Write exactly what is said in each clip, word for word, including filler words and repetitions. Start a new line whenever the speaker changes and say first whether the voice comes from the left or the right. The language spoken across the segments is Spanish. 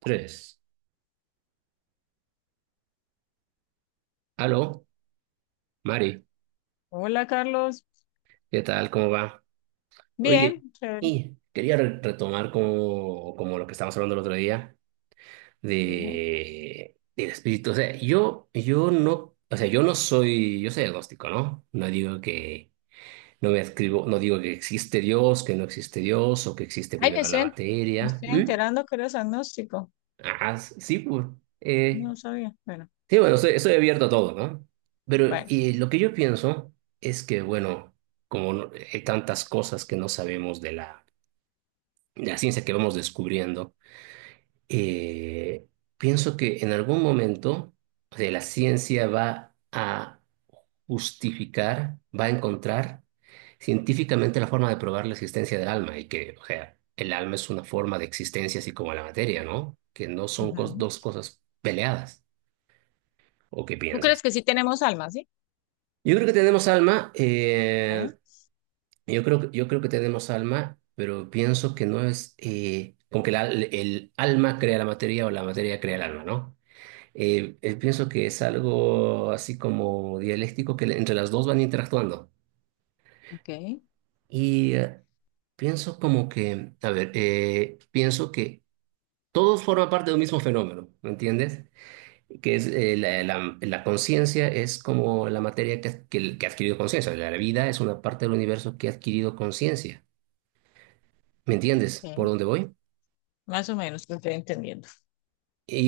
right: Tres. Aló, Mari,
left: Hola Carlos,
right: ¿qué tal? ¿Cómo va? Oye,
left: bien, chévere,
right: y quería re- retomar como, como lo que estábamos hablando el otro día
left: bien.
right: de, del espíritu. O sea, yo, yo no, o sea, yo no soy, yo soy agnóstico, ¿no? No digo que, no me escribo, no digo que existe Dios, que no existe Dios, o que existe
left: Ay, me
right: primero la
left: estoy, en- me
right: materia.
left: estoy
right: ¿Mm?
left: enterando que eres agnóstico,
right: Ah, sí, pues. eh,
left: no sabía. Bueno,
right: Sí, bueno, estoy, estoy abierto a todo, ¿no? Pero
left: bueno.
right: y lo que yo pienso es que, bueno, como no- hay tantas cosas que no sabemos de la, de la ciencia que vamos descubriendo, eh, pienso que en algún momento, o sea, la ciencia va a justificar, va a encontrar científicamente la forma de probar la existencia del alma y que, o sea, el alma es una forma de existencia así como la materia, ¿no? Que no son cos-
left: Ujú.
right: dos cosas peleadas. ¿O qué
left: ¿Tú crees
right: piensas?
left: que sí tenemos alma, sí?
right: Yo creo que tenemos alma,
left: Ok,
right: eh, yo creo, yo creo que tenemos alma, pero pienso que no es eh, como que la- el alma crea la materia o la materia crea el alma, ¿no? Eh, eh, pienso que es algo así como dialéctico que le- entre las dos van interactuando.
left: ok,
right: Y eh, pienso como que, a ver, eh, pienso que todos forman parte de un mismo fenómeno, ¿me entiendes? Que es eh, la, la- la conciencia es como la materia que, ha- que, que ha adquirido conciencia. La vida es una parte del universo que ha adquirido conciencia. ¿Me entiendes
left: ok.
right: por dónde voy?
left: Más o menos lo estoy entendiendo.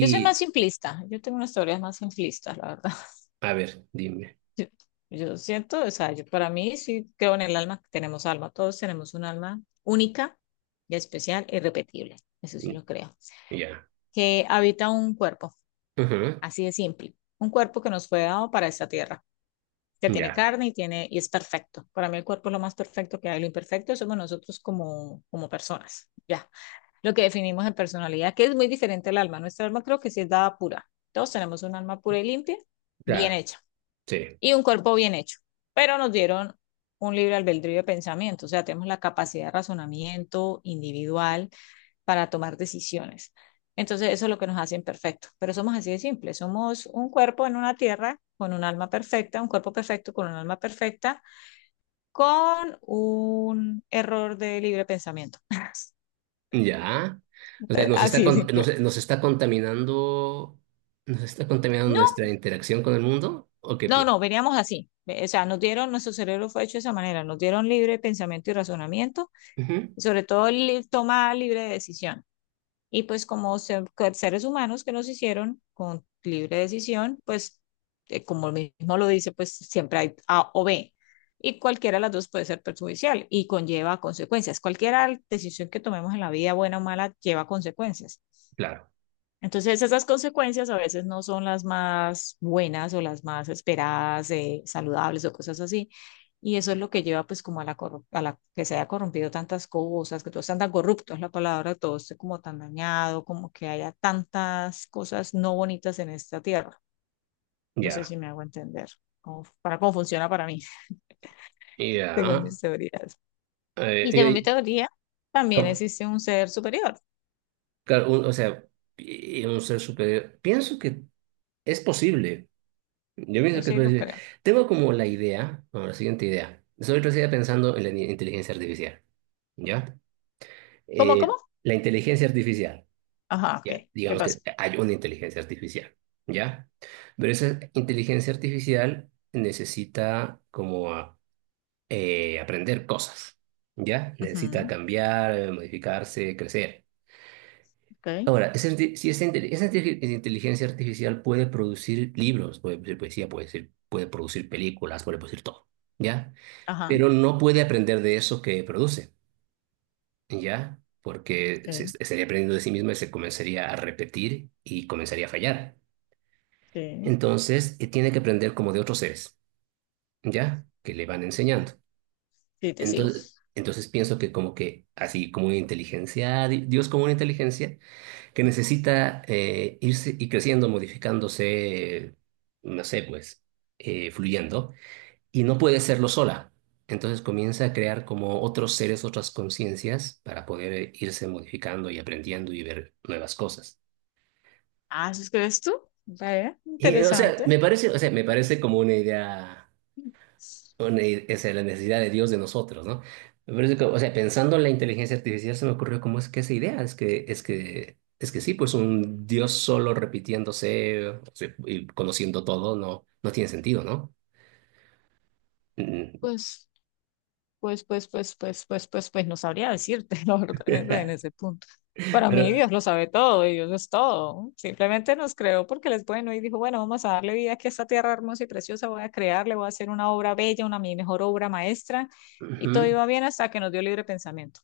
left: Yo soy más simplista, yo tengo unas teorías más simplistas, la verdad.
right: a ver, dime.
left: Yo, yo siento, o sea, yo para mí sí creo en el alma, que tenemos alma, todos tenemos un alma única y especial e irrepetible, eso sí lo creo,
right: Ya.
left: que habita un cuerpo.
right: Ujú.
left: Así de simple. Un cuerpo que nos fue dado para esta tierra, que tiene
right: Ya,
left: carne y tiene y es perfecto. Para mí el cuerpo es lo más perfecto que hay. Lo imperfecto somos nosotros como, como personas. Ya. Lo que definimos en personalidad, que es muy diferente al alma. Nuestra alma creo que sí es dada pura. Todos tenemos un alma pura y limpia, bien
right: claro.
left: hecha,
right: Sí.
left: y un cuerpo bien hecho. Pero nos dieron un libre albedrío de pensamiento, o sea, tenemos la capacidad de razonamiento individual para tomar decisiones. Entonces, eso es lo que nos hace imperfectos, pero somos así de simple, somos un cuerpo en una tierra con un alma perfecta, un cuerpo perfecto con un alma perfecta, con un error de libre pensamiento.
right: Ya. O sea, nos está,
left: Así de
right: con-
left: simple.
right: nos, nos está contaminando, nos está contaminando
left: No,
right: nuestra interacción con el mundo, ¿o qué
left: no,
right: piensas?
left: no, veníamos así. O sea, nos dieron, nuestro cerebro fue hecho de esa manera, nos dieron libre pensamiento y razonamiento,
right: Ujú.
left: sobre todo li- toma libre decisión. Y pues como se- que seres humanos que nos hicieron con libre decisión, pues eh, como mismo lo dice, pues siempre hay A o B. Y cualquiera de las dos puede ser perjudicial y conlleva consecuencias. Cualquier decisión que tomemos en la vida, buena o mala, lleva consecuencias.
right: Claro.
left: Entonces, esas consecuencias a veces no son las más buenas o las más esperadas, eh, saludables o cosas así. Y eso es lo que lleva pues como a la, corru- a la que se haya corrompido tantas cosas, que todo esté tan corrupto, es la palabra, todo esté como tan dañado, como que haya tantas cosas no bonitas en esta tierra. No sé
right: Ya.
left: si me hago entender cómo- para cómo funciona para mí,
right: Ya.
left: según mis teorías.
right: Eh,
left: Y según
right: eh,
left: mi teoría, también
right: ¿cómo?
left: existe un ser superior.
right: Claro, un- o sea, pi- un ser superior. Pienso que es posible. Yo
left: Yo
right: pienso que es
left: sí lo
right: posible.
left: creo.
right: Tengo como la idea, como la siguiente idea. Soy todavía pensando en la ni- inteligencia artificial. ¿Ya?
left: ¿Cómo, cómo?
right: Eh, la inteligencia artificial.
left: Ajá, ok.
right: Ya,
left: ¿Qué
right: digamos
left: pasa?
right: que hay una inteligencia artificial. ¿Ya? Pero esa inteligencia artificial necesita como a- eh, aprender cosas. ¿Ya? Necesita
left: Ujú,
right: cambiar, eh, modificarse, crecer.
left: ok.
right: Ahora, esa, inte- si esa, inte- esa inte- esa inteligencia artificial puede producir libros, puede producir poesía, puede decir- puede producir películas, puede producir todo, ¿ya?
left: Ajá,
right: Pero no puede aprender de eso que produce, ¿ya? Porque se-
left: sí,
right: estaría aprendiendo de sí misma y se comenzaría a repetir y comenzaría a fallar.
left: sí,
right: Entonces, eh, tiene que aprender como de otros seres, ¿ya? Que le van enseñando.
left: sí, te sigo.
right: Entonces, entonces pienso que como que así como una inteligencia, di- Dios como una inteligencia que necesita eh, irse y creciendo, modificándose, no sé, pues, eh, fluyendo, y no puede hacerlo sola. Entonces comienza a crear como otros seres, otras conciencias para poder eh, irse modificando y aprendiendo y ver nuevas cosas.
left: Ah, ¿sí crees tú? Vaya,
right: Y, o sea,
left: interesante.
right: me parece, o sea, me parece como una idea, una i- esa es la necesidad de Dios de nosotros, ¿no? Me parece que, o sea, pensando en la inteligencia artificial se me ocurrió cómo es que esa idea, es que, es que, es que sí, pues un Dios solo repitiéndose, o sea, y conociendo todo no, no tiene sentido, ¿no? Mm.
left: Pues, pues, pues, pues, pues, pues, pues, pues, no sabría decirte, la verdad, en ese, en ese punto. Para mí,
right: Pero,
left: Dios lo sabe todo, y Dios es todo. Simplemente nos creó porque él es bueno y dijo, bueno, vamos a darle vida aquí a esta tierra hermosa y preciosa, voy a crearle, voy a hacer una obra bella, una mi mejor obra maestra, y todo
right: ujú.
left: iba bien hasta que nos dio libre pensamiento.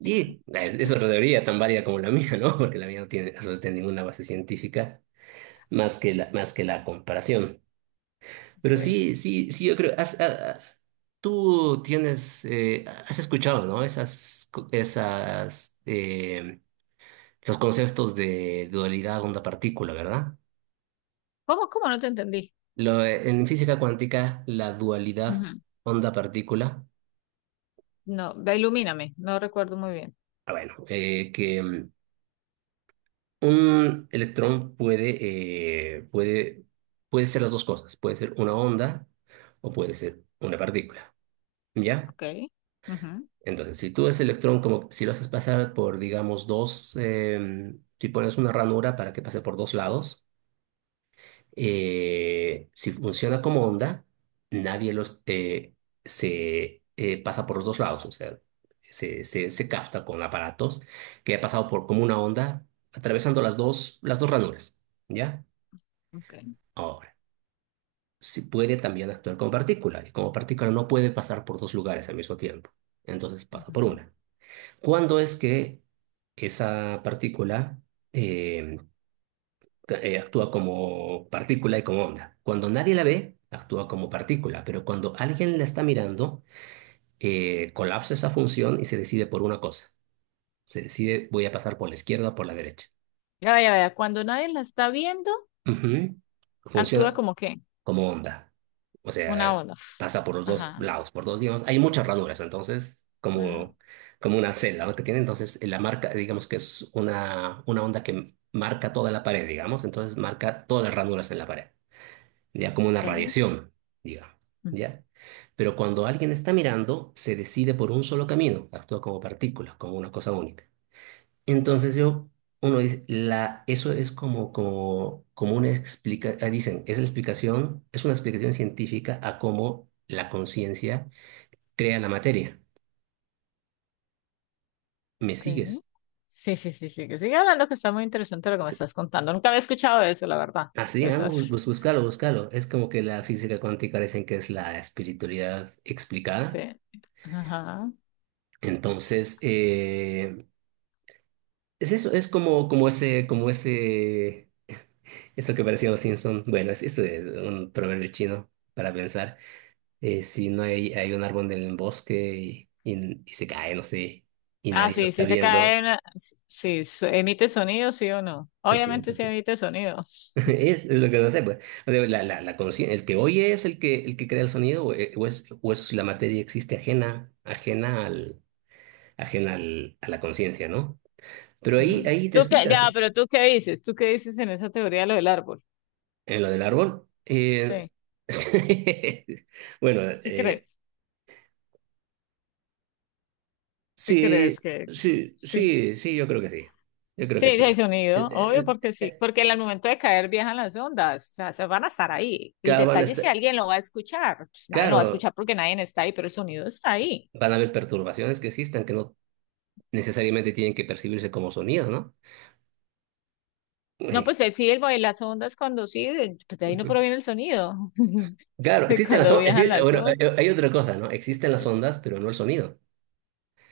right: Y eh, es otra teoría tan válida como la mía, ¿no? Porque la mía no tiene, no tiene ninguna base científica más que la, más que la comparación. Pero
left: Sí.
right: sí, sí, sí, yo creo, has- ah, ah, tú tienes, eh, has escuchado, ¿no? Esas, co- esas, eh, los conceptos de dualidad onda-partícula, ¿verdad?
left: ¿Cómo, cómo no te entendí?
right: Lo, eh, en física cuántica, la dualidad
left: Ujú.
right: onda-partícula,
left: No, ve, ilumíname, no recuerdo muy bien.
right: ah, bueno, eh, que mm, un electrón puede, eh, puede, puede ser las dos cosas, puede ser una onda o puede ser una partícula, ¿ya?
left: Ok. Ujú.
right: Entonces, si tú ese electrón, como si lo haces pasar por, digamos, dos, eh, si pones una ranura para que pase por dos lados, eh, si funciona como onda, nadie los, eh, se eh, pasa por los dos lados, o sea, se, se, se capta con aparatos que ha pasado por como una onda, atravesando las dos, las dos ranuras, ¿ya?
left: Ok.
right: Ahora, si puede también actuar como partícula, y como partícula no puede pasar por dos lugares al mismo tiempo, entonces pasa por
left: Ujú.
right: una. ¿Cuándo es que esa partícula eh, eh, actúa como partícula y como onda? Cuando nadie la ve, actúa como partícula, pero cuando alguien la está mirando, eh, colapsa esa función y se decide por una cosa. Se decide, voy a pasar por la izquierda o por la derecha.
left: Ya, vaya, vaya. Cuando nadie la está viendo,
right: Ujú.
left: actúa
right: Funciona
left: como que
right: como onda. O
left: una
right: sea,
left: ola.
right: pasa por los dos
left: Ajá,
right: lados, por dos, digamos, hay muchas ranuras, entonces,
left: ajá.
right: como, como una celda, ¿no? Que tiene, entonces, la marca, digamos que es una, una onda que marca toda la pared, digamos, entonces marca todas las ranuras en la pared, ya como una
left: Ok.
right: radiación, digamos,
left: Mm,
right: ¿ya? Pero cuando alguien está mirando, se decide por un solo camino, actúa como partícula, como una cosa única. Entonces yo, uno dice, la, eso es como, como, como una explicación, dicen, es la explicación, es una explicación científica a cómo la conciencia crea la materia. ¿Me
left: ok.
right: sigues?
left: Sí, sí, sí, sí. que Sigue hablando que está muy interesante lo que me estás contando. Nunca había escuchado eso, la verdad.
right: Así, ah, no, bú- bú-
left: Esas-
right: búscalo, búscalo. Es como que la física cuántica dicen que es la espiritualidad explicada.
left: Sí. Ajá.
right: Entonces, eh, es eso, es como, como ese, como ese, eso que parecía los Simpson. Bueno, es, eso es un proverbio chino para pensar. Eh, si no hay, hay un árbol en el bosque y, y- y se cae, no sé, y
left: Ah,
right: nadie lo
left: sí,
right: está
left: sí se cae
right: viendo.
left: una- sí, su- emite sonido, sí o no. Obviamente sí
right: Entonces,
left: emite sonido.
right: es lo que no sé, pues. O sea, la, la, la consci- el que oye es el que, el que crea el sonido, o, eh, o es, o es la materia existe ajena, ajena al, ajena al, a la conciencia, ¿no? Pero ahí,
left: Ajá.
right: ahí te
left: ¿Tú qué? Ya,
right: explicas
left: pero ¿tú qué dices? ¿Tú qué dices en esa teoría de lo del árbol?
right: en lo del árbol. eh,
left: Sí.
right: bueno,
left: ¿Qué
right: eh,
left: crees? ¿Qué
right: sí,
left: crees que
right: sí,
left: sí?
right: sí, sí, yo creo que sí. Yo creo que
left: Sí, sí
right: sí.
left: hay sonido,
right: El-
left: obvio,
right: el-
left: porque sí,
right: el-
left: porque en el momento de caer viajan las ondas, o sea, se van a estar ahí. El
right: Claro, van a
left: detalle es si
right: estar.
left: alguien lo va a escuchar, pues nadie lo va a
right: Claro,
left: escuchar porque nadie está ahí, pero el sonido está ahí.
right: van a haber perturbaciones que existan que no necesariamente tienen que percibirse como sonidos, ¿no?
left: No,
right: Eh,
left: pues eh, sí, el, de las ondas cuando sí, de- pues de ahí no
right: ujú.
left: proviene el sonido,
right: Claro,
left: de
right: existen las
left: cuando
right: ondas,
left: viajan
right: bueno, eh,
left: las
right: bueno,
left: ondas.
right: eh, hay otra cosa, ¿no? Existen las ondas, pero no el sonido.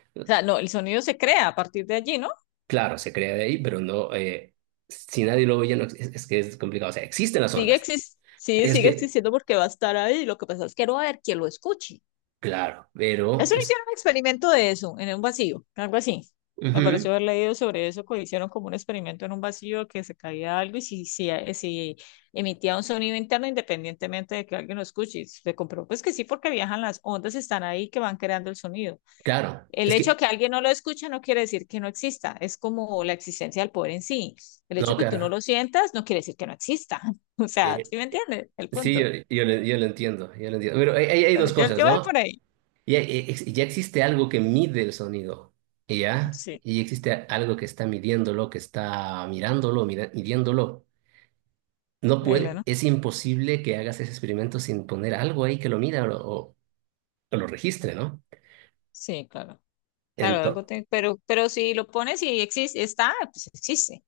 left: O sea, no, el sonido se crea a partir de allí, ¿no?
right: Claro, se crea de ahí, pero no, eh, si nadie lo oye, no ex- es, es que es complicado. O sea, existen las
left: Sigue
right: ondas.
left: exis- sí,
right: Es
left: sigue
right: que,
left: existiendo porque va a estar ahí, lo que pasa es que no va a haber quien lo escuche.
right: claro, pero
left: Eso no
right: es,
left: hicieron un experimento de eso, en un vacío, algo así. Me pareció
right: ujú,
left: haber leído sobre eso, que hicieron como un experimento en un vacío que se caía algo y si, si, eh, si emitía un sonido interno independientemente de que alguien lo escuche. Y se comprobó pues que sí, porque viajan las ondas, están ahí que van creando el sonido.
right: claro,
left: El
right: es
left: hecho de
right: que,
left: que alguien no lo escuche no quiere decir que no exista, es como la existencia del poder en sí. El hecho
right: no,
left: de que tú no
right: claro.
left: lo sientas no quiere decir que no exista. O sea,
right: eh,
left: ¿sí me entiendes? El
right: sí, yo,
left: punto.
right: yo, lo yo lo entiendo, yo lo entiendo. Pero hay, hay hay
left: Pero
right: dos
left: yo,
right: cosas,
left: yo voy por
right: ¿no?
left: ahí.
right: Ya, eh, ex- ya existe algo que mide el sonido, ¿ya?
left: Así,
right: Y existe algo que está midiéndolo, que está mirándolo, mira- midiéndolo. No
left: increíble,
right: puede,
left: ¿no?
right: es imposible que hagas ese experimento sin poner algo ahí que lo mida o, lo o- o lo registre, ¿no?
left: Sí, claro. Claro, algo
right: Entonces,
left: te- pero, pero si lo pones y existe, está, pues existe.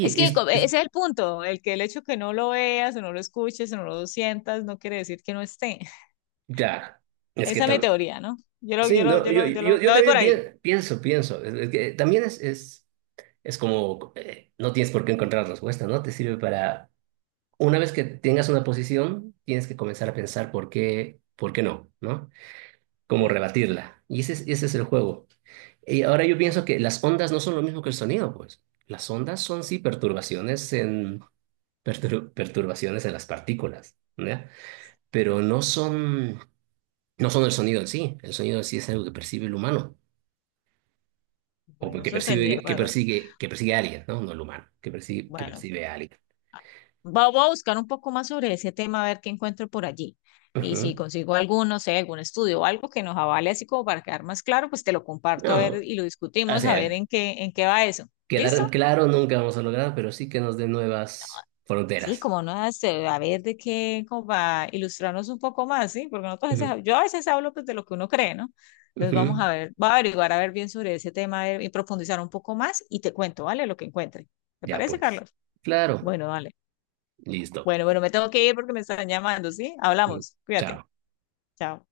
left: Es que
right: es,
left: co- ese
right: es-
left: es el punto, el que el hecho que no lo veas o no lo escuches o no lo sientas no quiere decir que no esté.
right: claro, es
left: Esa
right: que
left: es mi
right: tam-
left: teoría, ¿no? Yo lo,
right: sí,
left: yo lo,
right: no,
left: yo
right: yo,
left: lo, yo lo,
right: yo,
left: me
right: yo
left: voy por
right: también
left: ahí.
right: pien- pienso, pienso, es, es que también es, es, es como, eh, no tienes por qué encontrar respuesta, ¿no? Te sirve para, una vez que tengas una posición, tienes que comenzar a pensar por qué, por qué no, ¿no? Cómo
left: Sí.
right: rebatirla. Y ese es, ese es el juego. Y ahora yo pienso
left: Ay,
right: que las ondas no son lo mismo que el sonido, pues. Las ondas son sí perturbaciones en, pertur- perturbaciones en las partículas, ¿ya? Pero no son, no son el sonido en sí. El sonido en sí es algo que percibe el humano, o
left: bueno,
right: que
left: eso
right: percibe,
left: tendría,
right: que
left: bueno,
right: persigue, que persigue a alguien, ¿no? No el humano, que percibe, que
left: bueno.
right: percibe a alguien.
left: Ah, va- voy a buscar un poco más sobre ese tema, a ver qué encuentro por allí. Y
right: Ujú.
left: si consigo algún, no sé, algún estudio o algo que nos avale así como para quedar más claro, pues te lo comparto a ver
right: No,
left: y lo
right: o
left: discutimos a ver
right: sea,
left: en qué, en qué va eso.
right: quedar
left: ¿Listo?
right: claro nunca vamos a lograr, pero sí que nos dé nuevas
left: Sí,
right: fronteras.
left: como no, hace- a ver de qué, como para ilustrarnos un poco más, ¿sí? Porque nosotros a
right: Ujú,
left: veces- yo a veces hablo pues, de lo que uno cree, ¿no? Entonces vamos
right: ujú.
left: a ver, va a averiguar a ver bien sobre ese tema a ver, y profundizar un poco más y te cuento, ¿vale? Lo que encuentre. ¿Te
right: Ya
left: parece,
right: pues.
left: Carlos?
right: Claro.
left: Bueno, vale.
right: Listo.
left: Bueno, bueno, me tengo que ir porque me están llamando, ¿sí?
right: Ujú.
left: Hablamos. Cuídate.
right: Chao.
left: Chao.